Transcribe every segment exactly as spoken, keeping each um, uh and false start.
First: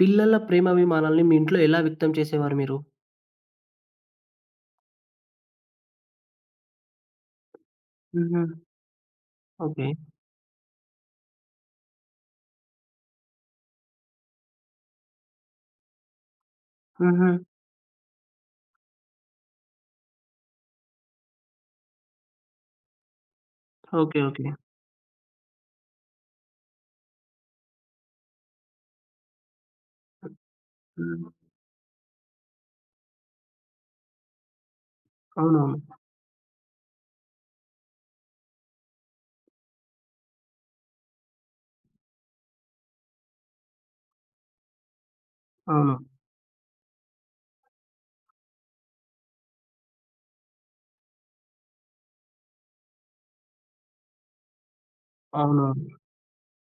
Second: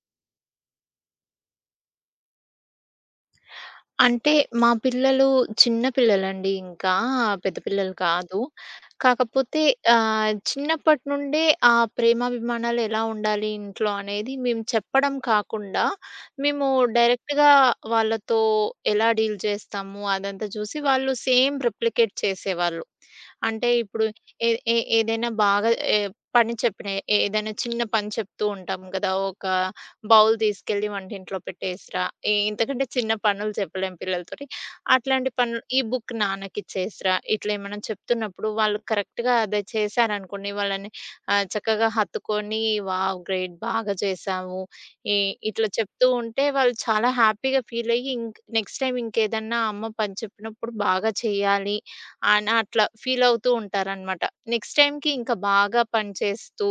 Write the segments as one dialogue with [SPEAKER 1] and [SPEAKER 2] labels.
[SPEAKER 1] పిల్లల ప్రేమాభిమానాల్ని మీ ఇంట్లో ఎలా వ్యక్తం చేసేవారు మీరు?
[SPEAKER 2] అంటే మా పిల్లలు చిన్న పిల్లలండి ఇంక. ఆ! పెద్ద పిల్లలు కాదు.
[SPEAKER 1] హుహు.
[SPEAKER 2] కాకపోతే
[SPEAKER 1] ఓకే.
[SPEAKER 2] ఆహ్, చిన్నప్పటి నుండే ఆ ప్రేమాభిమానాలు ఎలా ఉండాలి ఇంట్లో అనేది మేము చెప్పడం కాకుండా, మేము
[SPEAKER 1] హుహు.
[SPEAKER 2] డైరెక్ట్‌‌గా వాళ్ళతో ఎలా డీల్ చేస్తాము అదంతా చూసి వాళ్ళు సేమ్ రిప్లికేట్ చేసేవాళ్ళు. అంటే ఇప్పుడు
[SPEAKER 1] ఓకే.
[SPEAKER 2] ఏ
[SPEAKER 1] ఓకే.
[SPEAKER 2] ఏ ఏదైనా బాగా ఏ పని చెప్పిన ఏదన్నా చిన్న పని చెప్తూ ఉంటాం గదా! ఒక బౌల్ తీసుకెళ్ళి
[SPEAKER 1] హ్మ్.
[SPEAKER 2] వంటింట్లో పెట్టేసిరా. ఈ ఇంతకంటే చిన్న పనులు చెప్పలేం పిల్లలతోటి. అట్లాంటి పనులు ఈ
[SPEAKER 1] అవునవును.
[SPEAKER 2] బుక్ నాన్నకి ఇచ్చేసిరా. ఇట్లా ఏమన్నా చెప్తున్నప్పుడు, వాళ్ళు కరెక్ట్‌‌గా అదే చేసారనుకోండి. వాళ్ళని ఆహ్, చక్కగా హత్తుకొని వావ్! గ్రేట్! బాగా చేసావు. ఈ ఇట్లా
[SPEAKER 1] అవును.
[SPEAKER 2] చెప్తూ ఉంటే వాళ్ళు చాలా హ్యాపీగా ఫీల్ అయ్యి ఇంక్ నెక్స్ట్ టైమ్ ఇంకేదన్నా అమ్మ పని చెప్పినప్పుడు బాగా చేయాలి అన అట్లా ఫీలవుతూంటారనమాట. నెక్స్ట్ టైమ్‌కి ఇంకా బాగా
[SPEAKER 1] అవునవును.
[SPEAKER 2] పని చేస్తూ,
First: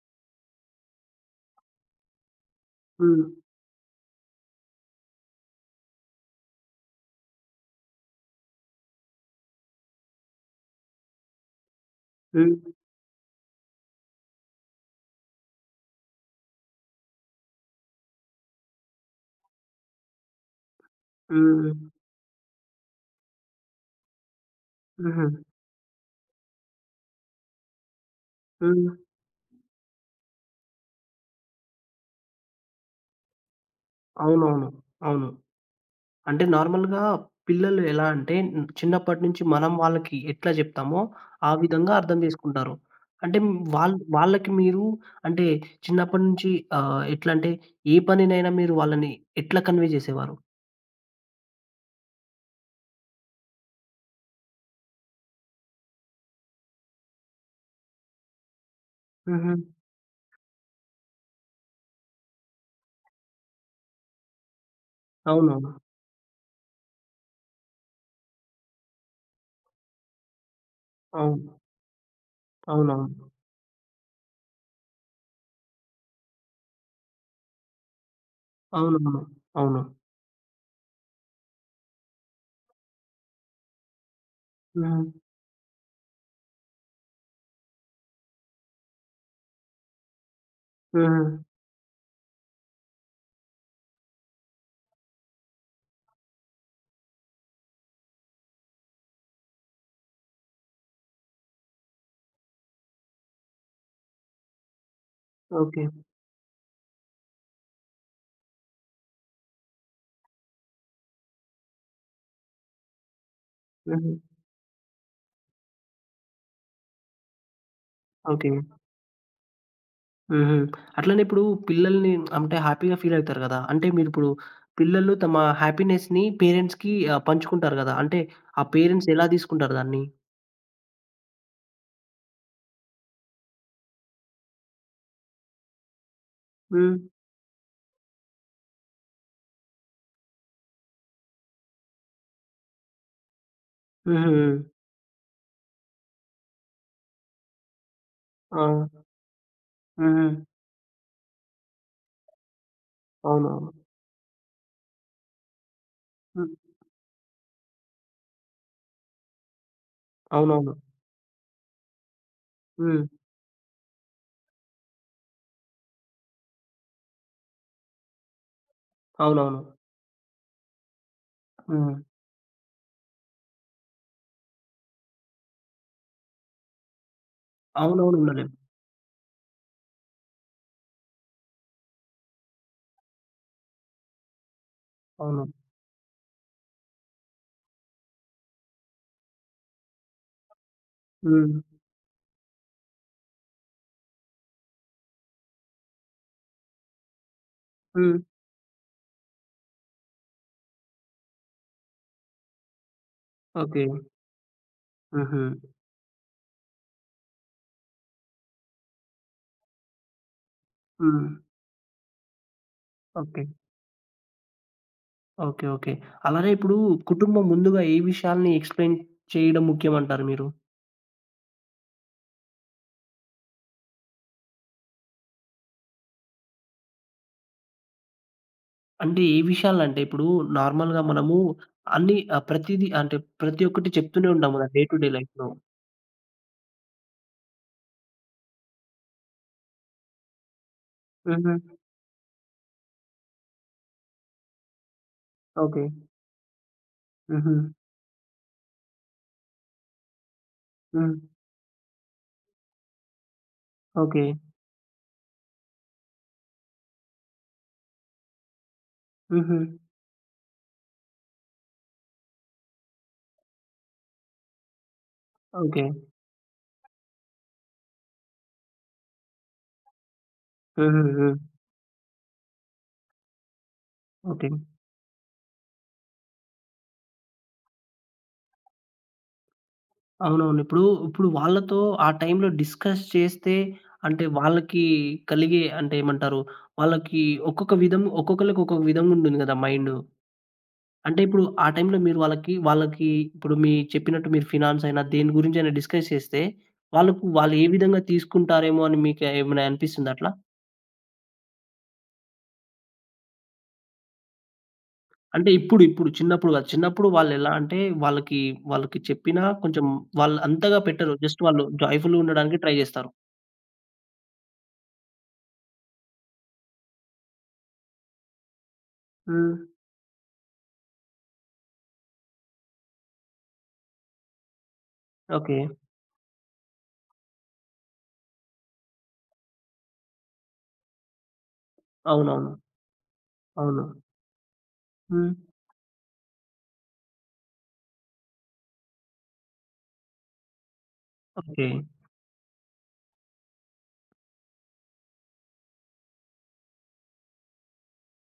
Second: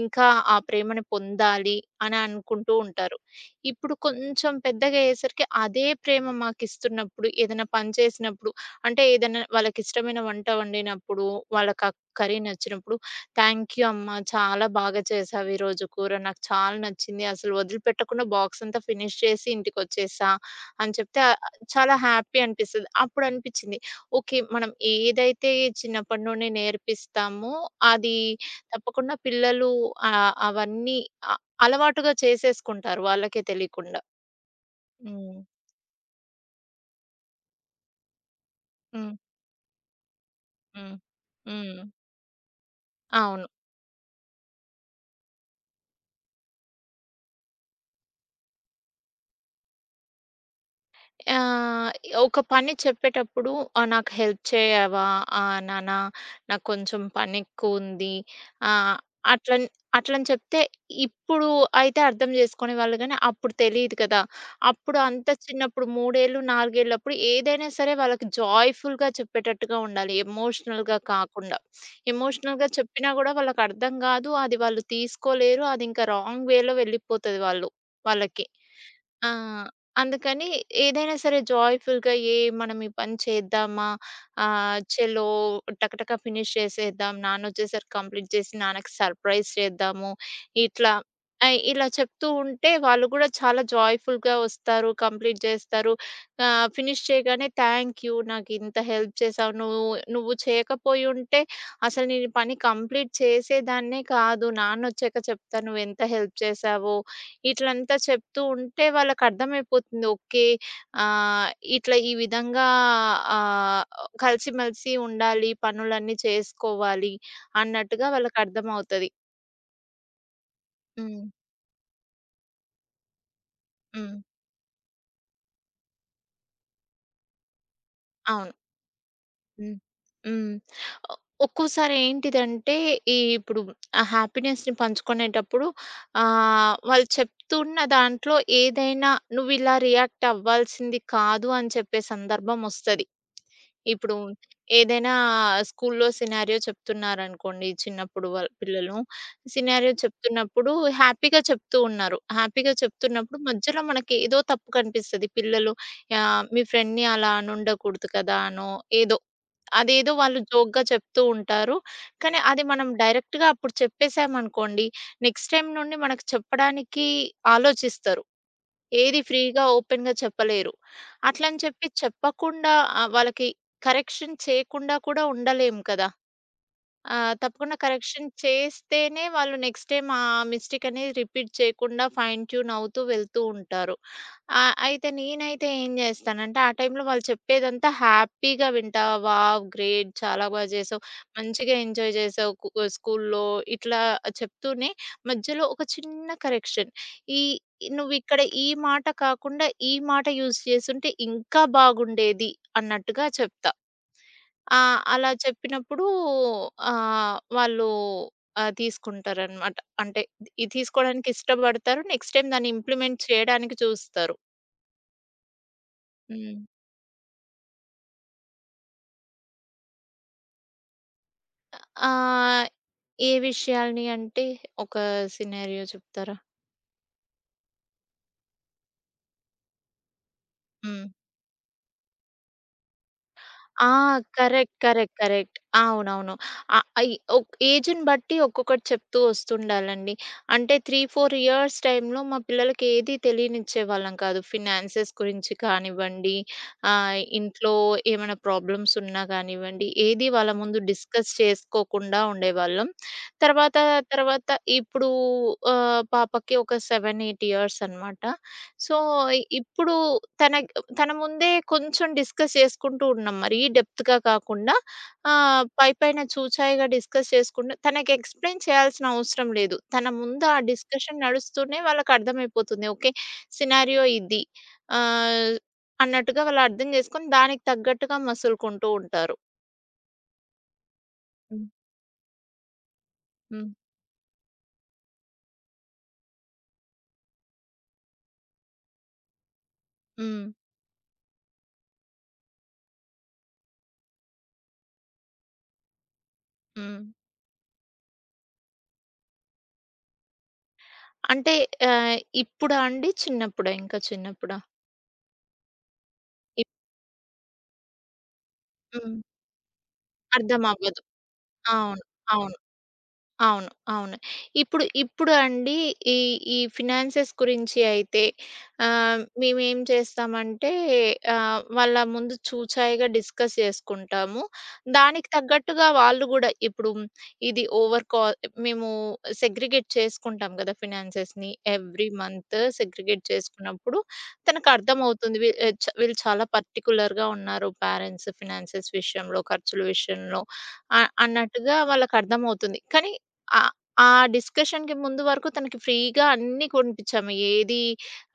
[SPEAKER 2] ఇంకా ఆ ప్రేమను పొందాలి అని అనుకుంటూ ఉంటారు.
[SPEAKER 1] హ్మ్.
[SPEAKER 2] ఇప్పుడు కొంచెం పెద్దగా అయ్యేసరికి అదే ప్రేమ మాకిస్తున్నప్పుడు, ఏదైనా పని చేసినప్పుడు, అంటే ఏదైనా వాళ్ళకిష్టమైన వంట వండినప్పుడు, వాళ్ళక కర్రీ
[SPEAKER 1] హ్మ్.
[SPEAKER 2] నచ్చినప్పుడు "థాంక్యు అమ్మా. చాలా బాగా చేసావు ఈ రోజు కూర. నాకు చాలా నచ్చింది అసలు వదిలిపెట్టకుండా బాక్స్ అంతా ఫినిష్ చేసి ఇంటికొచ్చేసా" అని చెప్తే ఆహ్,
[SPEAKER 1] హ్మ్.
[SPEAKER 2] చాలా హ్యాపీ అనిపిస్తది. అప్పుడు అనిపించింది ఓకే. మనం
[SPEAKER 1] హుహు.
[SPEAKER 2] ఏదైతే చిన్నప్పటి నుండి నేర్పిస్తామో, అది
[SPEAKER 1] హ్మ్.
[SPEAKER 2] తప్పకుండా పిల్లలు ఆహ్, అవన్నీ అ అలవాటుగా చేసేసుకుంటారు వాళ్ళకే తెలియకుండా.
[SPEAKER 1] అవునవును. అవును.
[SPEAKER 2] హ్మ్.
[SPEAKER 1] అంటే నార్మల్‌గా పిల్లలు ఎలా అంటే,
[SPEAKER 2] హ్మ్.
[SPEAKER 1] చిన్నప్పటి నుంచి మనం వాళ్ళకి ఎట్లా
[SPEAKER 2] హ్మ్.
[SPEAKER 1] జెప్తామో, ఆ
[SPEAKER 2] హ్మ్.
[SPEAKER 1] విధంగా అర్థం జేసుకుంటారు. అంటే,
[SPEAKER 2] అవును.
[SPEAKER 1] వాళ్ళ వాళ్ళకి మీరు అంటే చిన్నప్పటి నుంచి ఆహ్, ఎట్లా అంటే, ఏ పనినైనా మీరు వాళ్ళని ఎట్లా కన్వే జేసేవారు?
[SPEAKER 2] ఆహ్, ఒక పని చెప్పేటప్పుడు ఆహ్, "నాకు హెల్ప్ చెయ్యవా ఆహ్, నాన్న నాకొంచెం పనెక్కువుంది." ఆహ్,
[SPEAKER 1] హుహు.
[SPEAKER 2] అట్లన్ అట్లని చెప్తే ఇప్పుడు అయితే అర్థం జేసుకునే వాళ్ళు గానీ, అప్పుడు తెలీదు గదా! అప్పుడు అంత
[SPEAKER 1] అవునా?
[SPEAKER 2] చిన్నప్పుడు మూడేళ్ళు, నాలుగేళ్లప్పుడు ఏదైనా సరే వాళ్ళకి జాయ్‌ఫుల్‌గా చెప్పేటట్టుగా ఉండాలి, ఎమోషనల్‌గా
[SPEAKER 1] అవు
[SPEAKER 2] కాకుండా. ఎమోషనల్‌గా చెప్పినా
[SPEAKER 1] అవునవును.
[SPEAKER 2] గూడా వాళ్ళకర్థం గాదు. అది వాళ్ళు తీసుకోలేరు. అదింక రాంగ్ వేలో వెళ్ళిపోతది వాళ్ళు వాళ్ళకి.
[SPEAKER 1] అవునవును.
[SPEAKER 2] ఆ!
[SPEAKER 1] అవును.
[SPEAKER 2] అందుకని ఏదైనా సరే జాయ్‌ఫుల్‌గా "ఏయ్! మనం ఈ పని చేద్దామా? ఆహ్,
[SPEAKER 1] హ్మ్.
[SPEAKER 2] ఛలో టకటక ఫినిష్ చేసేద్దాం, నాన్నొచ్చేసరికి కంప్లీట్ జేసి నాన్నకి సర్‌ప్రైజ్ చేద్దాము." ఇట్లా
[SPEAKER 1] హ్మ్.
[SPEAKER 2] ఐ ఇలా చెప్తూ ఉంటే వాళ్ళు కూడా చాలా జాయ్‌ఫుల్‌గా వస్తారు. కంప్లీట్ జేస్తారు. ఆహ్, ఫినిష్ చేయగానే "థ్యాంక్ యూ! నాకింత హెల్ప్ చేసావు నువ్వు. నువ్వు చేయకపోయుంటే అసలు నేనీపని కంప్లీట్ చేసేదాన్నే కాదు. నాన్నొచ్చాక చెప్తా
[SPEAKER 1] ఓకే.
[SPEAKER 2] నువ్వేంత హెల్ప్ చేశావో" ఇట్లంతా చెప్తూ ఉంటే వాళ్ళకర్థమైపోతుంది. ఓకే. ఆహ్, ఇట్లా ఈ విధంగా ఆహ్,
[SPEAKER 1] హుహు.
[SPEAKER 2] కలిసి మెలిసి ఉండాలి. పనులన్నీ చేసుకోవాలి అన్నట్టుగా
[SPEAKER 1] ఓకే.
[SPEAKER 2] వాళ్ళకర్థమవుతది.
[SPEAKER 1] హుహు. అట్లనే
[SPEAKER 2] హ్మ్.
[SPEAKER 1] ఇప్పుడు పిల్లల్ని అంటే హ్యాపీ‌గా ఫీలవుతారు గదా! అంటే
[SPEAKER 2] హ్మ్.
[SPEAKER 1] మీరిప్పుడు, పిల్లలు తమ హ్యాపీనెస్‌ని పేరెంట్స్‌కి ఆహ్, పంచుకుంటారు గదా! అంటే
[SPEAKER 2] అవును.
[SPEAKER 1] ఆ పేరెంట్స్ ఎలా దీసుకుంటారు
[SPEAKER 2] హ్మ్.
[SPEAKER 1] దాన్ని?
[SPEAKER 2] హ్మ్. ఒ ఒక్కోసారి ఏంటిదంటే, ఈ ఇప్పుడు ఆ హ్యాపీనెస్‌ని పంచుకొనేటప్పుడు, ఆహ్,
[SPEAKER 1] హ్మ్.
[SPEAKER 2] వాళ్ళు చెప్తూన్న దాంట్లో ఏదైనా నువ్విలా రియాక్ట్ అవ్వాల్సింది కాదు అని చెప్పే సందర్భం ఒస్తది. ఇప్పుడు
[SPEAKER 1] హుహు.
[SPEAKER 2] ఏదైనా స్కూల్‌లో సినారియో చెప్తున్నారనుకోండి చిన్నప్పుడు వాళ్
[SPEAKER 1] ఆ!
[SPEAKER 2] పిల్లలు, సినారియో
[SPEAKER 1] హుహు.
[SPEAKER 2] చెప్తున్నప్పుడు హ్యాపీగా చెప్తూ ఉన్నారు. హ్యాపీగా చెప్తున్నప్పుడు
[SPEAKER 1] అవునవును.
[SPEAKER 2] మధ్యలో మనకేదో తప్పు కనిపిస్తది. పిల్లలు ఆహ్,
[SPEAKER 1] హ్మ్.
[SPEAKER 2] మీ ఫ్రెండ్‌ని అలా అనుండకూడదు కదా, అనో ఏదో, అదేదో వాళ్ళు
[SPEAKER 1] అవునవును.
[SPEAKER 2] జోక్‌గా చెప్తూ ఉంటారు. కానీ అది మనం
[SPEAKER 1] హ్మ్.
[SPEAKER 2] డైరెక్ట్‌గా అప్పుడు చెప్పేశామనుకోండి, నెక్స్ట్ టైమ్ నుండి మనకు చెప్పడానికి ఆలోచిస్తారు. ఏది
[SPEAKER 1] అవునవును.
[SPEAKER 2] ఫ్రీ‌గా, ఓపెన్‌గా చెప్పలేరు. అట్లని చెప్పి
[SPEAKER 1] హ్మ్.
[SPEAKER 2] చెప్పకుండా ఆహ్, వాళ్ళకి కరెక్షన్ చేయకుండా కూడా ఉండలేము కదా! ఆహ్, తప్పకుండా
[SPEAKER 1] అవునవును.
[SPEAKER 2] కరెక్షన్
[SPEAKER 1] ఉండలేం.
[SPEAKER 2] చేస్తేనే వాళ్ళు నెక్స్ట్ టైమ్ ఆ మిస్టేక్ అనేది రిపీట్ చేయకుండా ఫైన్ ట్యూన్ అవుతూ వెళ్తూ ఉంటారు. ఆహ్, అయితే
[SPEAKER 1] అవును.
[SPEAKER 2] నేనైతే ఏం జేస్తానంటే ఆ టైంలో వాళ్ళు చెప్పేదంతా హ్యాపీగా వింటా. వావ్! గ్రేట్! చాలా బా జేశావు.
[SPEAKER 1] హ్మ్.
[SPEAKER 2] మంచిగా ఎంజాయ్ జేశావు. కు క స్కూల్‌లో ఇట్లా చెప్తూనే, మధ్యలో ఒక చిన్న కరెక్షన్ ఈ
[SPEAKER 1] హ్మ్.
[SPEAKER 2] నువ్విక్కడ ఈ మాట కాకుండా, ఈ మాట యూజ్ జేసుంటే ఇంకా బాగుండేది అన్నట్టుగా చెప్తా.
[SPEAKER 1] ఓకే.
[SPEAKER 2] ఆహ్, అలా
[SPEAKER 1] హుహు.
[SPEAKER 2] చెప్పినప్పుడూ ఆహ్, వాళ్ళు ఆ! తీసుకుంటారనమాట. అంటే ఇది
[SPEAKER 1] హ్మ్.
[SPEAKER 2] తీసుకోడానికి ఇష్టబడతారు, నెక్స్ట్ టైమ్ దాన్ని ఇంప్లిమెంట్
[SPEAKER 1] ఓకే.
[SPEAKER 2] చేయడానికి జూస్తారు.
[SPEAKER 1] ఓకే. ఓకే. అలానే
[SPEAKER 2] హ్మ్.
[SPEAKER 1] ఇప్పుడూ కుటుంబం ముందుగా ఏ విషయాల్ని ఎక్స్‌ప్లెయిన్ చేయడం ముఖ్యమంటారు మీరు?
[SPEAKER 2] ఆ! ఆహ్, ఏ విషయాలిని అంటే, ఒక సినారియో చెప్తారా?
[SPEAKER 1] అంటే, ఏ విషయాలునంటే ఇప్పుడూ, నార్మల్‌గా
[SPEAKER 2] హ్మ్.
[SPEAKER 1] మనమూ అన్ని ఆహ్, ప్రతీది అంటే ప్రతి
[SPEAKER 2] ఆ!
[SPEAKER 1] ఒక్కటి చెప్తూనే ఉంటాంగా
[SPEAKER 2] correct.
[SPEAKER 1] Day to day
[SPEAKER 2] correct.
[SPEAKER 1] లైఫ్‌లో.
[SPEAKER 2] కరెక్ట్. అవునవును. ఆహ్, అయి ఓక్ ఏజుని బట్టి, ఒక్కొక్కటి చెప్తూ ఒస్తుండాలండి. అంటే త్రీ ఫోర్
[SPEAKER 1] హుహు.
[SPEAKER 2] ఇయర్స్ టై‌మ్‌లో, మా పిల్లలకేది తెలియనిచ్చే వాళ్ళం కాదు. ఫినాన్సెస్ గురించి
[SPEAKER 1] ఓకే.
[SPEAKER 2] కానివ్వండి, ఆహ్,
[SPEAKER 1] హుహు.
[SPEAKER 2] ఇంట్లో ఏమైనా ప్రాబ్లమ్సున్నా గానివ్వండి, ఏది వాళ్ళ ముందు
[SPEAKER 1] హ్మ్.
[SPEAKER 2] డిస్కస్ చేసుకోకుండా ఉండేవాళ్ళం. తరవాతా,
[SPEAKER 1] ఓకే.
[SPEAKER 2] తరవాత ఇప్పుడూ ఆహ్, పాపకి ఒక సెవెన్ ఎయిట్ ఇయర్సనమాట. సో, ఇ
[SPEAKER 1] హుహు.
[SPEAKER 2] ఇప్పుడూ తన గ్ తన ముందే, కొంచుం డిస్కస్ చేసుకుంటూ ఉన్నాం. మరీ డెప్త్‌గా గాకుండా, ఆహ్,
[SPEAKER 1] ఓకే.
[SPEAKER 2] పైపైన చూచాయిగా డిస్కస్ చేసుకుండం, తనకి ఎక్స్‌ప్లెయిన్ చేయాల్సిన అవసరం లేదు. తన ముందు ఆ
[SPEAKER 1] హుహు.
[SPEAKER 2] డిస్కషన్
[SPEAKER 1] హ్మ్.
[SPEAKER 2] నడుస్తూనే వాళ్ళకర్థమైపోతుంది. ఓకే. సినారియో ఇది,
[SPEAKER 1] ఓకే.
[SPEAKER 2] ఆహ్, అన్నట్టుగా వాళ్ళర్థం జేసుకొని, దానికి తగ్గట్టుగా మసులుకుంటూ ఉంటారు.
[SPEAKER 1] అవునవును. ఇప్పుడు, ఇప్పుడు
[SPEAKER 2] హ్మ్.
[SPEAKER 1] వాళ్ళతో ఆ టైంలో డిస్కస్ చేస్తే,
[SPEAKER 2] హ్మ్.
[SPEAKER 1] అంటే వాళ్ళకి కలిగే అంటే ఏమంటారు, వాళ్ళకి ఒక్కొక్క విధం ఒక్కొక్కళ్ళకి ఒక్కొక్క విధంగుంటుంది గదా! మైండు.
[SPEAKER 2] హ్మ్.
[SPEAKER 1] అంటే ఇప్పుడు ఆ టైంలో మీరు వాళ్ళకి వాళ్ళకి ఇప్పుడు మీరు చెప్పినట్టు మీరు ఫినాన్సైనా దేని గురించి అయినా డిస్కస్ చేస్తే
[SPEAKER 2] హ్మ్.
[SPEAKER 1] వాళ్ళకు వాళ్ళు ఏ విధంగా తీసుకుంటారేమో అని మీకు ఏమైనా అనిపిస్తుందా అట్లా?
[SPEAKER 2] అంటే ఆహ్, ఇప్పుడా అండి? చిన్నప్పుడా ఇంకా చిన్నప్పుడా?
[SPEAKER 1] అంటే ఇప్పుడు, ఇప్పుడు. చిన్నప్పుడు
[SPEAKER 2] ఇప్
[SPEAKER 1] గాదు. చిన్నప్పుడు వాళ్ళేలా అంటే, వాళ్ళకి వాళ్ళకి
[SPEAKER 2] హ్మ్.
[SPEAKER 1] చెప్పినా కొంచెం వాళ్ళు
[SPEAKER 2] అర్థం
[SPEAKER 1] అంతగా
[SPEAKER 2] అవ్వదు.
[SPEAKER 1] పెట్టరు. జస్ట్ వాళ్ళు
[SPEAKER 2] అవును.
[SPEAKER 1] జాయ్‌ఫుల్‌గా
[SPEAKER 2] అవును.
[SPEAKER 1] ఉండడానికి ట్రై జేస్తారు.
[SPEAKER 2] అవును. అవును. ఇప్పుడు, ఇప్పుడు అండి, ఈ, ఈ ఫినాన్సెస్ గురించి అయితే, ఆహ్, మేము
[SPEAKER 1] హ్మ్.
[SPEAKER 2] ఏం చేస్తామంటే, ఆహ్, వాళ్ళ ముందు చూచాయిగా డిస్కస్ చేసుకుంటాము. దానికి
[SPEAKER 1] ఓకే.
[SPEAKER 2] తగ్గట్టుగా వాళ్ళు గూడా, ఇప్పుడు ఇది ఓవర్ కాల్ మేము సెగ్రిగేట్ చేసుకుంటాం గదా! ఫినాన్సెస్‌ని. ఎవ్రీ
[SPEAKER 1] అవునవును.
[SPEAKER 2] మంత్ సెగ్రిగేట్
[SPEAKER 1] అవును.
[SPEAKER 2] జేసుకున్నప్పుడు, తనకర్థమవుతుంది.
[SPEAKER 1] హ్మ్.
[SPEAKER 2] వీ చా వీళ్ళు చాలా పర్టిక్యులర్‌గా ఉన్నారు. పేరెంట్స్ ఫైనాన్సెస్ విషయంలో, ఖర్చుల విషయంలో అ
[SPEAKER 1] ఓకే.
[SPEAKER 2] అన్నట్టుగా వాళ్ళకర్థమవుతుంది. కానీ, ఆహ్, ఆ డిస్కషన్‌కి ముందు వరకు తనకి ఫ్రీగా అన్ని కొనిపిచ్చాము. ఏది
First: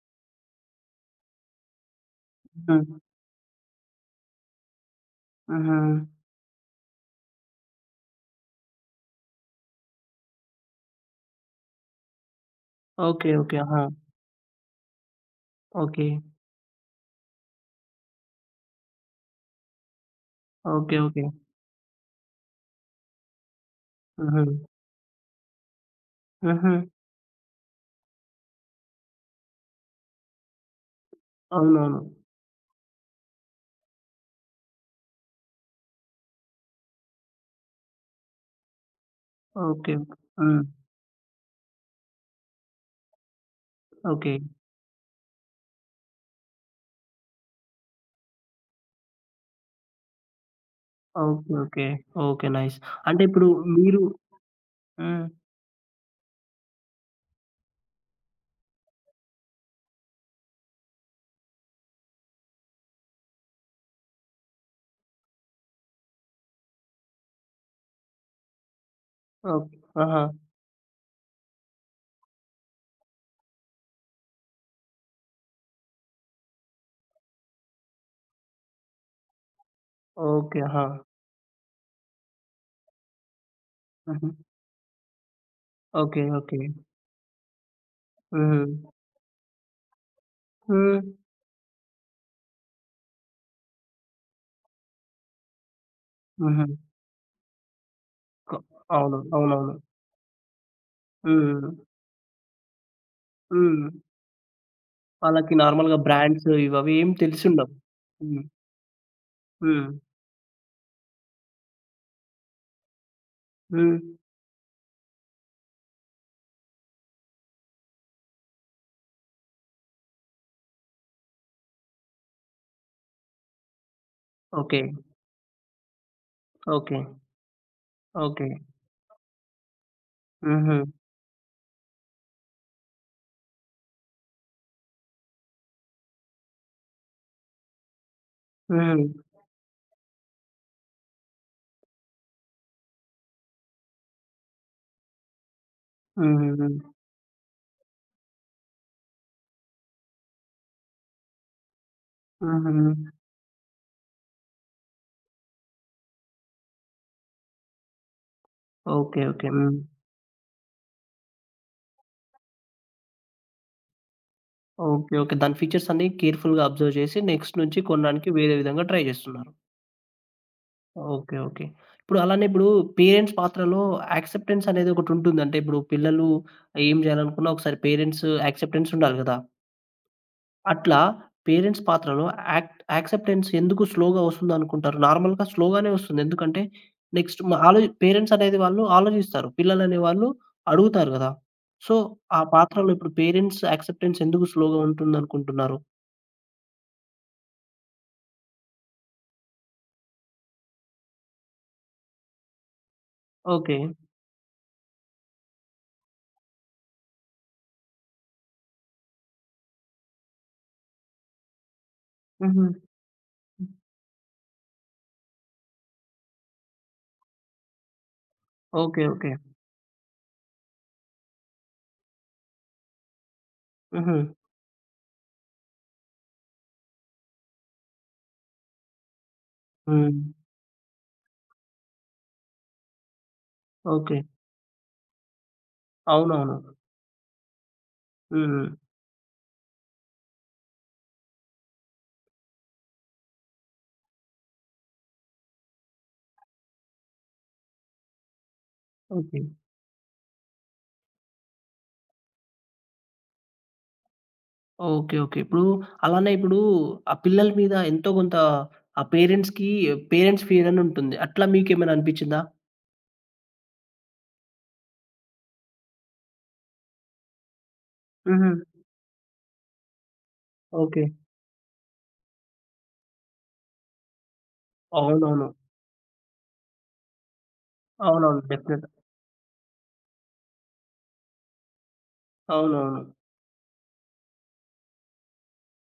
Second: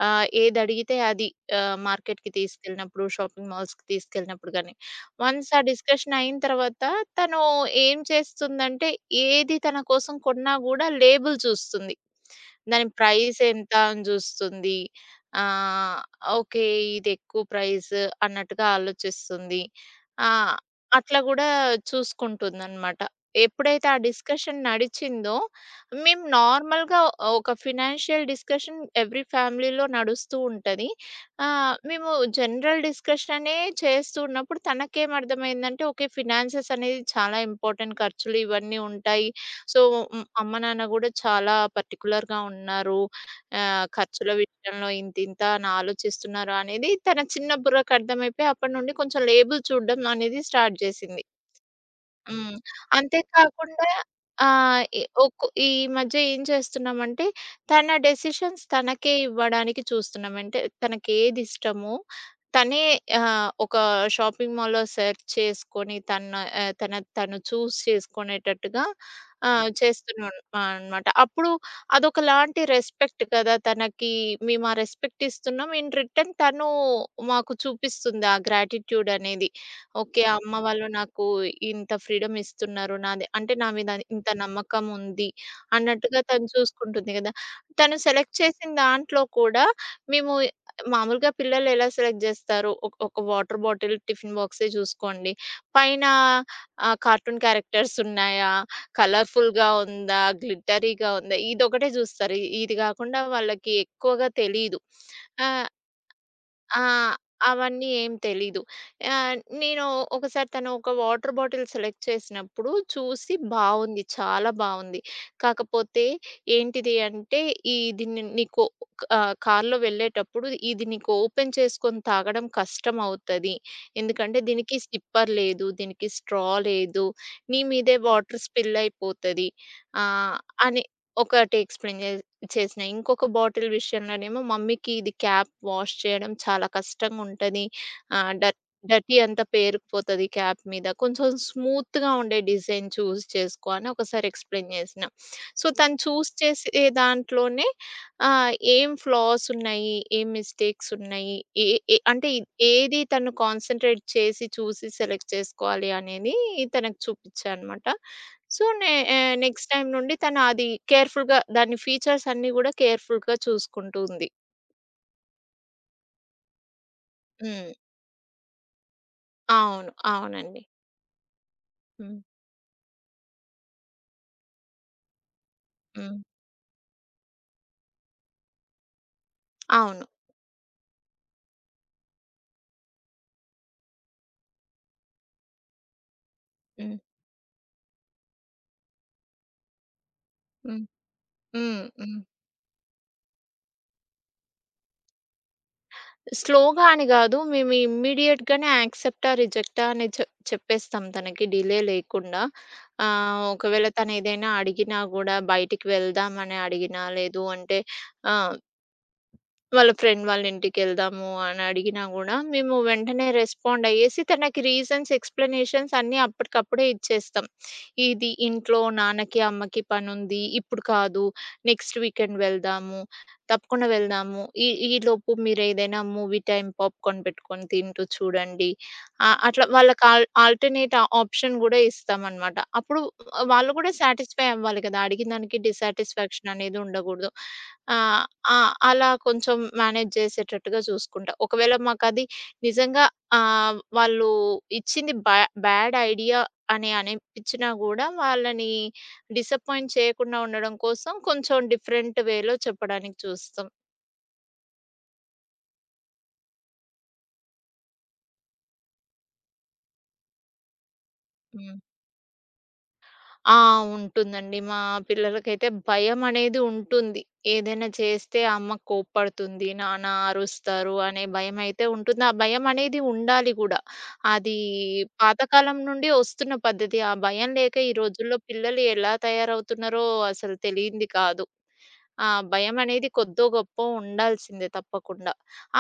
[SPEAKER 2] ఆహ్, ఏదడిగితే అది. ఆహ్, మార్కెట్‌కి
[SPEAKER 1] ఆ!
[SPEAKER 2] తీసుకెళ్ళినప్పుడు, షాపింగ్ మాల్స్‌కి తీసుకెళ్ళినప్పుడు గానీ. వన్స్ ఆ
[SPEAKER 1] ఆహా!
[SPEAKER 2] డిస్కషన్ అయిన తర్వాత, తను ఏం చేస్తుందంటే, ఏది తన కోసం కొన్నా గూడా లేబుల్ జూస్తుంది. దాని
[SPEAKER 1] ఓకే.
[SPEAKER 2] Price
[SPEAKER 1] okay.
[SPEAKER 2] ఎంత
[SPEAKER 1] ఆహా!
[SPEAKER 2] అని జూస్తుంది. ఆహ్,
[SPEAKER 1] ఓకే.
[SPEAKER 2] ఓకే. ఇదెక్కువ ప్రైస్ అన్నట్టుగా ఆలోచిస్తుంది. ఆ!
[SPEAKER 1] ఓకే.
[SPEAKER 2] అట్లా
[SPEAKER 1] ఓకే.
[SPEAKER 2] గూడా చూసుకుంటుందన్నమాట. ఎప్పుడైతే ఆ
[SPEAKER 1] ఆహా!
[SPEAKER 2] డిస్కషన్ నడిచిందో, మేము
[SPEAKER 1] ఆహా!
[SPEAKER 2] నార్మల్‌గా ఒక ఫినాన్షియల్ డిస్కషన్ ఎవ్రీ ఫ్యామిలీలో నడుస్తూ ఉంటది. ఆహ్,
[SPEAKER 1] అవునవును.
[SPEAKER 2] మేము జనరల్ డిస్కషన్ అనే చేస్తూ ఉన్నప్పుడు తనకేర్థమైందంటే, అంటే ఓకే ఫినాన్సెస్ అనేది చాలా ఇంపార్టెంట్. ఖర్చులు ఇవన్నీ ఉంటాయి. So,
[SPEAKER 1] okay. ఆ!
[SPEAKER 2] అమ్మ నాన్న గూడా చాలా పర్టిక్యులర్‌గా ఉన్నారు. ఆహ్, ఖర్చుల
[SPEAKER 1] ఓకే.
[SPEAKER 2] విషయంలో. ఇంతింత అని ఆలోచిస్తున్నారు అనేది తన చిన్న బుర్రకు అర్థమైపోయి, అప్పడి నుండి కొంచెం లేబుల్ చూడడం అనేది స్టార్ట్ జేసింది.
[SPEAKER 1] ఓకే. ఓకే. ఓకే.
[SPEAKER 2] హ్మ్.
[SPEAKER 1] నైస్. అంటే ఇప్పుడు,
[SPEAKER 2] అంతేకాకుండా
[SPEAKER 1] మీరు
[SPEAKER 2] ఆహ్, ఈ
[SPEAKER 1] హ్మ్.
[SPEAKER 2] ఒక్ ఈ మధ్య ఏం చేస్తున్నామంటే, తన డెసిషన్స్ తనకే ఇవ్వడానికి చూస్తున్నాం. అంటే తనకేదిష్టమో, తనే ఆహ్, ఒక షాపింగ్ మాల్‌లో సెర్చ్ చేసుకొని తన తన తను చూజ్ చేసుకునేటట్టుగా ఆహ్,
[SPEAKER 1] ఓకే. ఆహా!
[SPEAKER 2] చేస్తున్నాం అన్ అనమాట. అప్పుడు అదొకలాంటి రెస్పెక్ట్ కదా! తనకి మేమా రెస్పెక్ట్ ఇస్తున్నాం ఇన్ రిటర్న్ తను మాకు చూపిస్తుంది ఆ గ్రాటిట్యూడ్ అనేది. ఓకే. అమ్మ
[SPEAKER 1] ఓకే. ఆహా!
[SPEAKER 2] వాళ్ళు నాకు ఇంత ఫ్రీడమ్ ఇస్తున్నారు. నాది అంటే నా మీద ఇంత
[SPEAKER 1] హుహు.
[SPEAKER 2] నమ్మకం ఉంది,
[SPEAKER 1] ఓకే.
[SPEAKER 2] అన్నట్టుగా తను
[SPEAKER 1] ఓకే.
[SPEAKER 2] చూసుకుంటుంది గదా! తను సెలెక్ట్ చేసిన
[SPEAKER 1] హుహు.
[SPEAKER 2] దాంట్లో కూడా మేము
[SPEAKER 1] హ్మ్.
[SPEAKER 2] మామూలుగా పిల్లలు ఎలా సెలెక్ట్ జేస్తారు? ఒక ఒక వాటర్ బాటిల్ టిఫిన్ బాక్సే జూసుకోండి. పైన
[SPEAKER 1] హుహు.
[SPEAKER 2] ఆహ్, కార్టూన్ క్యారెక్టర్స్ ఉన్నాయా,
[SPEAKER 1] క అవును.
[SPEAKER 2] కలర్‌ఫుల్‌గా
[SPEAKER 1] అవునవును.
[SPEAKER 2] ఉందా, గ్లిట్టరీగా ఉందా?
[SPEAKER 1] హ్మ్.
[SPEAKER 2] ఇదొక్కటే జూస్తారు. ఇది గాకుండా వాళ్ళకి
[SPEAKER 1] హ్మ్.
[SPEAKER 2] ఎక్కువగా తెలీదు.
[SPEAKER 1] వాళ్ళకి
[SPEAKER 2] ఆహ్
[SPEAKER 1] నార్మల్‌గా బ్రాండ్స్ ఇవి అవి ఏం
[SPEAKER 2] ఆహ్,
[SPEAKER 1] తెలిసుండవు.
[SPEAKER 2] అవన్నీ ఏం
[SPEAKER 1] హ్మ్.
[SPEAKER 2] తెలీదు. ఆహ్, నేను
[SPEAKER 1] హ్మ్.
[SPEAKER 2] ఒకసారి తను ఒక వాటర్ బాటిల్ సెలెక్ట్ చేసినప్పుడు చూసి బావుంది.
[SPEAKER 1] హ్మ్.
[SPEAKER 2] చాలా బావుంది. కాకపోతే ఏంటిది అంటే, ఈ దీని నీకు ఆహ్, కార్‌లో వెళ్ళేటప్పుడు ఇది నీకు ఓపెన్ చేసుకొని తాగడం కష్టమవుతది. ఎందుకంటే, దీనికి
[SPEAKER 1] ఓకే.
[SPEAKER 2] సిప్పర్ లేదు. దీనికి స్ట్రా
[SPEAKER 1] ఓకే.
[SPEAKER 2] లేదు. నీ మీదే వాటర్
[SPEAKER 1] ఓకే.
[SPEAKER 2] స్పిల్ అయిపోతది. ఆహ్, అని
[SPEAKER 1] హుహు.
[SPEAKER 2] ఒకటి ఎక్స్‌ప్లెయిన్ చే చేసినా. ఇంకొక బాటిల్ విషయంలోనేమో మమ్మీకి ఇది క్యాప్ వాష్ చేయడం చాలా కష్టంగుంటది. ఆహ్, డ డర్టీ
[SPEAKER 1] హుహు.
[SPEAKER 2] అంత పేరుకుపోతది క్యాప్ మీద. కొంచెం స్మూత్‌గా ఉండే డిజైన్ చూజ్ చేసుకో అని ఒకసారి ఎక్స్‌ప్లెయిన్ జేసినా. సో, తను చూజ్ చేసే
[SPEAKER 1] హుహుహు.
[SPEAKER 2] దాంట్లోనే ఆహ్, ఏం ఫ్లాసున్నాయి, ఏం మిస్టేక్సున్నాయి, ఏ ఏ అంటే ఏది
[SPEAKER 1] హుహు.
[SPEAKER 2] తను కాన్సన్‌ట్రేట్ చేసి చూసి సెలెక్ట్ చేసుకోవాలి అనేది తనకి చూపిచ్చా అనమాట. సో, నే ఎ
[SPEAKER 1] ఓకే. ఓకే.
[SPEAKER 2] నెక్స్ట్
[SPEAKER 1] హ్మ్.
[SPEAKER 2] టైమ్ నుండి తను అది కేర్‌ఫుల్‌గా దాని ఫీచర్స్ అన్నీ గూడా కేర్‌ఫుల్‌గా చూసుకుంటూంది.
[SPEAKER 1] ఓకే. ఓకే. దాని ఫీచర్సన్నీ కేర్‌ఫుల్‌గా అబ్జర్వ్ జేసి నెక్స్ట్
[SPEAKER 2] హ్మ్.
[SPEAKER 1] నుంచి కొనడానికి వేరే విధంగా ట్రై జేస్తున్నారు.
[SPEAKER 2] అవును. అవునండి.
[SPEAKER 1] ఓకే. ఓకే. ఇప్పుడు
[SPEAKER 2] హ్మ్.
[SPEAKER 1] అలానే ఇప్పుడు పేరెంట్స్ పాత్రలో యాక్సెప్టెన్సనేదొకటుంటుంది. అంటే ఇప్పుడు
[SPEAKER 2] హ్మ్.
[SPEAKER 1] పిల్లలు ఏం జేయాలనుకున్న, ఒకసారి పేరెంట్స్ యాక్సెప్టెన్సుండాలి గదా!
[SPEAKER 2] అవును.
[SPEAKER 1] అట్లా, పేరెంట్స్ పాత్రలో యాక్ట్ యాక్సెప్టెన్స్ ఎందుకు స్లోగా ఒస్తుందనుకుంటారు? నార్మల్‌గా స్లోగానే ఒస్తుంది. ఎందుకంటే,
[SPEAKER 2] హ్మ్.
[SPEAKER 1] నెక్స్ట్ మ ఆలో పేరెంట్సనేది వాళ్ళు ఆలోజిస్తారు. పిల్లలనేవాళ్ళు
[SPEAKER 2] హ్మ్.
[SPEAKER 1] అడుగుతారు గదా!
[SPEAKER 2] హ్మ్.
[SPEAKER 1] సో,
[SPEAKER 2] హ్మ్.
[SPEAKER 1] ఆ పాత్రలో ఇప్పుడు పేరెంట్స్ యాక్సెప్టెన్స్ ఎందుకు స్లోగా ఉంటుందనుకుంటున్నారు?
[SPEAKER 2] స్లోగా అని గాదు. మేము ఇమ్మీడియేట్‌గానే యాక్సెస్టా, రిజెక్టా అని చెప్ చెప్పేస్తాం తనకి డిలే లేకుండా. ఆహ్,
[SPEAKER 1] ఓకే.
[SPEAKER 2] ఒకవేళ తనేదైనా అడిగినా గూడా, "బయటికి వెళ్దం" అని అడిగినా, లేదు అంటే ఆ! "వాళ్ళ ఫ్రెండ్ వాళ్ళింటికెళ్దాము" అనడిగినా గూడా,
[SPEAKER 1] హుహు.
[SPEAKER 2] మేము వెంటనే రెస్పాండయ్యేసి తనకి రీజన్స్, ఎక్స్‌ప్లనేషన్స్ అన్నీ అప్పటికప్పుడే ఇచ్చేస్తాం. "ఇది ఇంట్లో
[SPEAKER 1] ఓకే. ఓకే.
[SPEAKER 2] నాన్నకి, అమ్మకి పనుంది. ఇప్పుడు కాదు. నెక్స్ట్ వీకెండ్ వెళ్దాము. తప్పకుండా
[SPEAKER 1] హుహు.
[SPEAKER 2] వెళ్దాము. ఈ ఈ లోపు మీరేదైనా మూవీ టైమ్ పాప్‌కార్న్ పెట్టుకొని తింటూ చూడండి." అ అట్లా వాళ్ళకి ఆల్
[SPEAKER 1] హ్మ్.
[SPEAKER 2] ఆల్‌టర్‌నేట్ ఆప్షన్ గూడా ఇస్తామనమాట. అప్పుడు వాళ్ళు గూడా
[SPEAKER 1] ఓకే.
[SPEAKER 2] సాటిస్ఫై అవ్వాలి కదా! అడిగినదానికి
[SPEAKER 1] అవునవును.
[SPEAKER 2] డిస్‌సాటిస్‌ఫాక్షననేది ఉండగూడదు. ఆహ్, ఆ!
[SPEAKER 1] హుహు.
[SPEAKER 2] అలా కొంచెం మేనేజ్ జేసేటట్టుగా జూసుకుంటా. ఒకవేళ మాకది నిజంగా ఆహ్, వాళ్ళు ఇచ్చింది బ్యా బ్యాడ్ ఐడియా అని అనిపిచ్చినా గూడా, వాళ్ళని
[SPEAKER 1] ఓకే.
[SPEAKER 2] డిసప్పాయింట్ చేయకుండా ఉండడం కోసం కొంచెం డిఫరెంట్ వేలో చెప్పడానికి చూస్తాం.
[SPEAKER 1] ఓకే. ఓకే. ఇప్పుడు, అలానే ఇప్పుడు ఆ పిల్లల మీద ఎంతో కొంత ఆ పేరెంట్స్‌కి, పేరెంట్స్ ఫియరనుంటుంది, అట్లా
[SPEAKER 2] హ్మ్.
[SPEAKER 1] మీకేమైనా అనిపిచ్చిందా?
[SPEAKER 2] ఆ! ఉంటుందండి, మా పిల్లలకైతే భయమనేది ఉంటుంది. ఏదైనా చేస్తే,
[SPEAKER 1] హుహు.
[SPEAKER 2] అమ్మ కోప్పడుతుంది. నాన్న అరుస్తారు
[SPEAKER 1] ఓకే.
[SPEAKER 2] అనే భయమయితే ఉంటుంది. ఆ భయమనేది ఉండాలి గూడా, అది
[SPEAKER 1] అవునవును.
[SPEAKER 2] పాతకాలం నుండి వస్తున్న పద్ధతి. ఆ భయం లేక ఈ రోజుల్లో
[SPEAKER 1] అవునవును.
[SPEAKER 2] పిల్లలు
[SPEAKER 1] డెఫినిట్‌
[SPEAKER 2] ఎలా తయారవుతున్నారో అసలు తెలియంది కాదు. ఆ భయమనేది
[SPEAKER 1] అవునవును.
[SPEAKER 2] కొద్దో గొప్పో ఉండాల్సిందే తప్పకుండా.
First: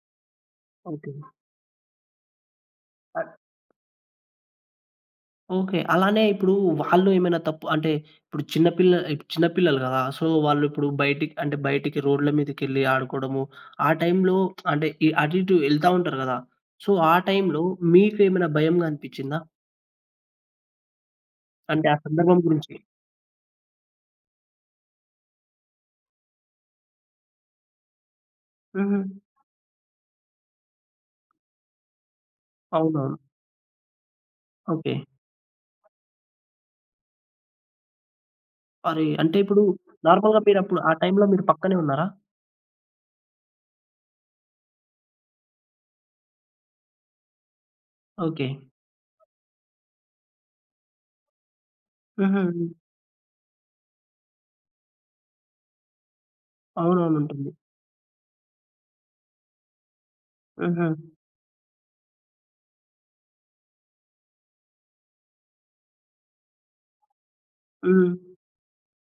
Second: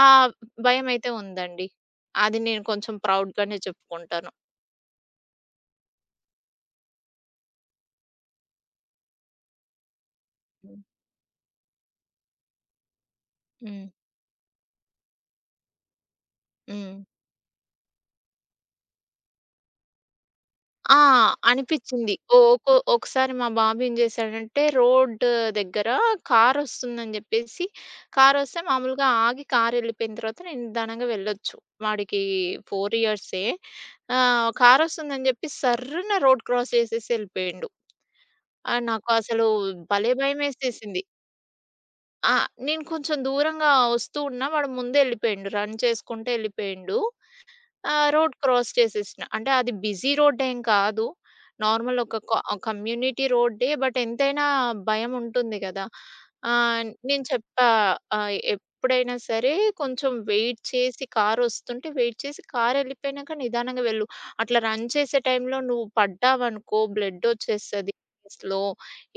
[SPEAKER 2] ఆహ్, భయమైతే
[SPEAKER 1] ఓకే.
[SPEAKER 2] ఉందండి. అది నేను కొంచెం
[SPEAKER 1] ఆహ్
[SPEAKER 2] ప్రౌడ్‌గానే చెప్పుకుంటాను.
[SPEAKER 1] ఓకే. అలానే ఇప్పుడు వాళ్ళు ఏమైనా తప్పు అంటే, ఇప్పుడు చిన్న పిల్ల చిన్న పిల్లలు కదా! సో, వాళ్ళు
[SPEAKER 2] హ్మ్.
[SPEAKER 1] ఇప్పుడు బయటికి, అంటే బయటికి రోడ్ల మీదకెళ్లి ఆడుకోడము,
[SPEAKER 2] హ్మ్.
[SPEAKER 1] ఆ టైంలో అంటే అటు ఇటు ఎళ్తా ఉంటారు కదా? సో,
[SPEAKER 2] హ్మ్.
[SPEAKER 1] ఆ టైంలో మీకేమైనా భయంగా అనిపిచ్చిందా?
[SPEAKER 2] ఆ!
[SPEAKER 1] అంటే ఆ
[SPEAKER 2] అనిపిచ్చింది.
[SPEAKER 1] సందర్భం
[SPEAKER 2] ఓహ్, ఓకొ
[SPEAKER 1] గురించి.
[SPEAKER 2] ఒకసారి మా బాబు ఏం జేసాడంటే, రోడ్ దగ్గర కారొస్తుందని జెప్పేసి కారొస్తే
[SPEAKER 1] హుహు.
[SPEAKER 2] మామూలుగా ఆగి కారెళ్ళిపోయిన తర్వాత నే నిదానంగా వెళ్ళొచ్చు. వాడికి ఫోర్
[SPEAKER 1] అవునవును.
[SPEAKER 2] ఇయర్సే ఆహ్,
[SPEAKER 1] ఓకే.
[SPEAKER 2] కారొస్తుందని జెప్పి సర్రున రోడ్ క్రాస్ జేసేసి యెళ్ళిపోయిండు. ఆహ్,
[SPEAKER 1] అరే!
[SPEAKER 2] నాకు
[SPEAKER 1] అంటే
[SPEAKER 2] అసలు
[SPEAKER 1] ఇప్పుడు
[SPEAKER 2] భలే!
[SPEAKER 1] నార్మల్‌గా మీరప్పుడు ఆ
[SPEAKER 2] భయమేసేసింది.
[SPEAKER 1] టైంలో మీరు పక్కనే ఉన్నారా?
[SPEAKER 2] ఆ! నేను కొంచెం దూరంగా వస్తూ ఉన్నా, వాడు ముందే ఎళ్ళిపోయిండు రన్ చేసుకుంట ఎళ్ళిపోయిండు. ఆహ్, రోడ్
[SPEAKER 1] ఓకే.
[SPEAKER 2] క్రాస్ చేసేసినా అంటే అది బిజీ రోడ్డేం కాదు, నార్మల్ ఒక క
[SPEAKER 1] హుహు. హ్మ్.
[SPEAKER 2] కమ్యూనిటీ రోడ్డే. బట్ ఎంతైనా భయముంటుంది కదా? ఆహ్,
[SPEAKER 1] అవునవును.
[SPEAKER 2] నేను
[SPEAKER 1] ఉంటుంది.
[SPEAKER 2] చెప్పా, ఆహ్, ఎప్పుడైనా సరే, కొంచెం వెయిట్
[SPEAKER 1] హుహు.
[SPEAKER 2] చేసి కారొస్తుంటే వెయిట్ చేసి కారెళ్ళిపోయినాక నిదానంగా వెళ్ళు. అట్లా రన్ చేసే టైంలో నువ్వు పడ్డావనుకో, బ్లడ్ వచ్చేస్తది
[SPEAKER 1] హ్మ్.
[SPEAKER 2] [unintelligible] లో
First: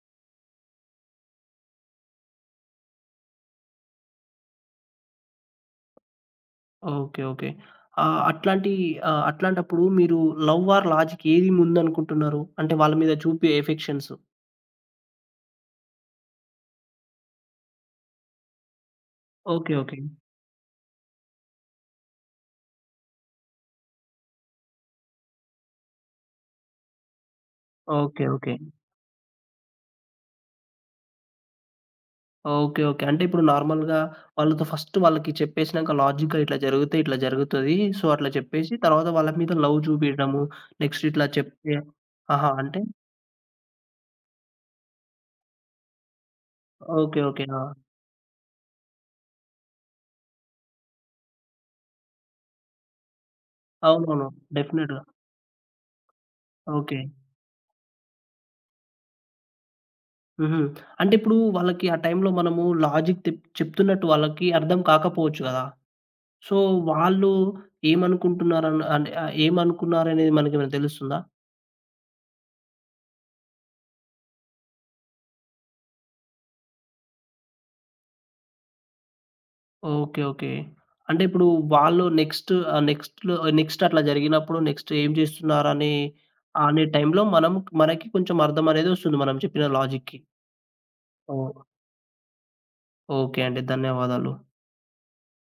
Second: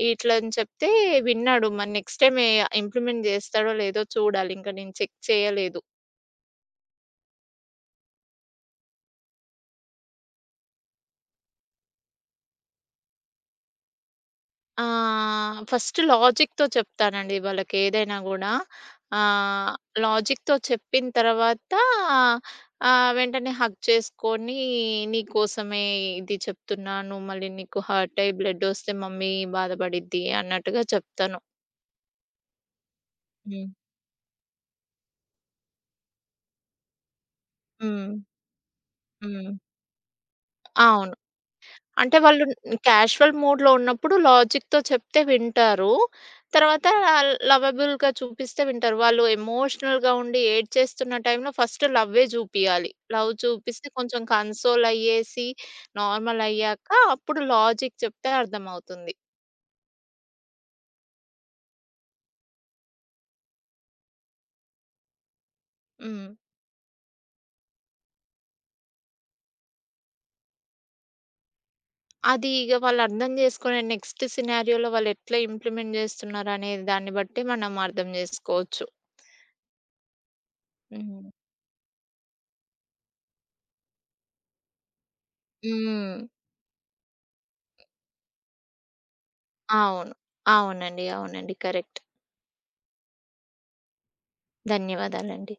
[SPEAKER 2] ఇట్లా అని చెప్తే, విన్నాడు మరి నెక్స్ట్ టైమ్ ఎ ఇమ్‌ప్లిమెంట్ జేస్తాడో లేదో, చూడాలి ఇంకా నేను చెక్ చేయలేదు.
[SPEAKER 1] ఓకే. ఓకే. ఆ! అట్లాంటి ఆహ్, అట్లాంటప్పుడు మీరు లవ్ ఆర్ లాజిక్, ఏది ముందు అనుకుంటున్నారు అంటే వాళ్ళ మీద చూపే అఫెక్షన్సు?
[SPEAKER 2] ఆహ్, ఫస్ట్ లాజిక్‌తో చెప్తానండి వాళ్ళకేదైనా గూడా.
[SPEAKER 1] ఓకే.
[SPEAKER 2] ఆహ్,
[SPEAKER 1] ఓకే.
[SPEAKER 2] లాజిక్‌తో చెప్పిన తర్వాత ఆహ్, వెంటనే హగ్ చేసుకొని నీకోసమే ఇది చెప్తున్నాను. మళ్ళీ నీకు హార్ట్
[SPEAKER 1] ఓకే.
[SPEAKER 2] అయ్యి
[SPEAKER 1] ఓకే.
[SPEAKER 2] బ్లడ్డొస్తే మమ్మీ బాధపడిద్ది అన్నట్టుగా చెప్తాను.
[SPEAKER 1] ఓకే. ఓకే. అంటే ఇప్పుడు
[SPEAKER 2] హ్మ్.
[SPEAKER 1] నార్మల్‌గా వాళ్ళతో ఫస్ట్ వాళ్ళకి చెప్పేసినంక లాజిక్‌గా ఇట్లా జరిగితే ఇట్లా జరుగుతది. సో,
[SPEAKER 2] హ్మ్.
[SPEAKER 1] అట్లా చెప్పేశి తరువాత వాళ్ళ
[SPEAKER 2] హ్మ్.
[SPEAKER 1] మీద లవ్ చూపియడము నెక్స్ట్
[SPEAKER 2] అవును.
[SPEAKER 1] ఇట్లా చెప్తే
[SPEAKER 2] అంటే వాళ్ళు
[SPEAKER 1] ఆహా! అంటే?
[SPEAKER 2] క్యాషువల్ మూడ్‌లో ఉన్నప్పుడు లాజిక్‌తో చెప్తే వింటారు. తర్వాత
[SPEAKER 1] ఓకే. ఓకే. ఆ!
[SPEAKER 2] లవబుల్‌గా చూపిస్తే వింటారు. వాళ్ళు ఎమోషనల్‌గా ఉండి ఏడ్చేస్తున్న టైంలో ఫస్టు లవ్వే జూపియాలి. లవ్ చూపిస్తే కొంచెం
[SPEAKER 1] అవునవును.
[SPEAKER 2] కన్సోల్
[SPEAKER 1] డెఫినిట్‌‌గా.
[SPEAKER 2] అయ్యేసి, నార్మల్ అయ్యాక
[SPEAKER 1] ఓకే.
[SPEAKER 2] అప్పుడు లాజిక్ చెప్తే అర్థమవుతుంది.
[SPEAKER 1] హుహు. అంటే ఇప్పుడు వాళ్ళకి ఆ టైంలో మనము లాజిక్ తె చెప్తున్నట్టు వాళ్ళకి అర్థం కాకపోవచ్చు గదా!
[SPEAKER 2] హ్మ్.
[SPEAKER 1] సో, వాళ్ళు ఏమనుకుంటున్నారు అన్ అన్ ఏమనుకున్నారనేది మనకేమైనా తెలుస్తుందా?
[SPEAKER 2] అది ఇగ వాళ్ళు అర్థం జేసుకునే నెక్స్ట్ సినారియోలో వాళ్లెట్ల ఇంప్లిమెంట్ జేస్తున్నారనే దాన్ని బట్టే మనం అర్థం జేసుకోవచ్చు.
[SPEAKER 1] ఓకే. ఓకే. అంటే
[SPEAKER 2] హ్మ్.
[SPEAKER 1] ఇప్పుడు వాళ్ళు నెక్స్టు ఆహ్, నెక్స్ట్‌లో నెక్స్ట్ అట్లా జరిగినప్పుడు నెక్స్ట్ ఏం చేస్తున్నారనే
[SPEAKER 2] హ్మ్.
[SPEAKER 1] అనే టైంలో మనం మనకి కొంచెం అర్థమనేదొస్తుంది మనం చెప్పిన
[SPEAKER 2] అవును.
[SPEAKER 1] లాజిక్‌కి.
[SPEAKER 2] అవునండి. అవునండి.
[SPEAKER 1] ఓహ్!
[SPEAKER 2] కరెక్ట్.
[SPEAKER 1] ఓకే అండి. ధన్యవాదాలు.
[SPEAKER 2] ధన్యవాదాలండి.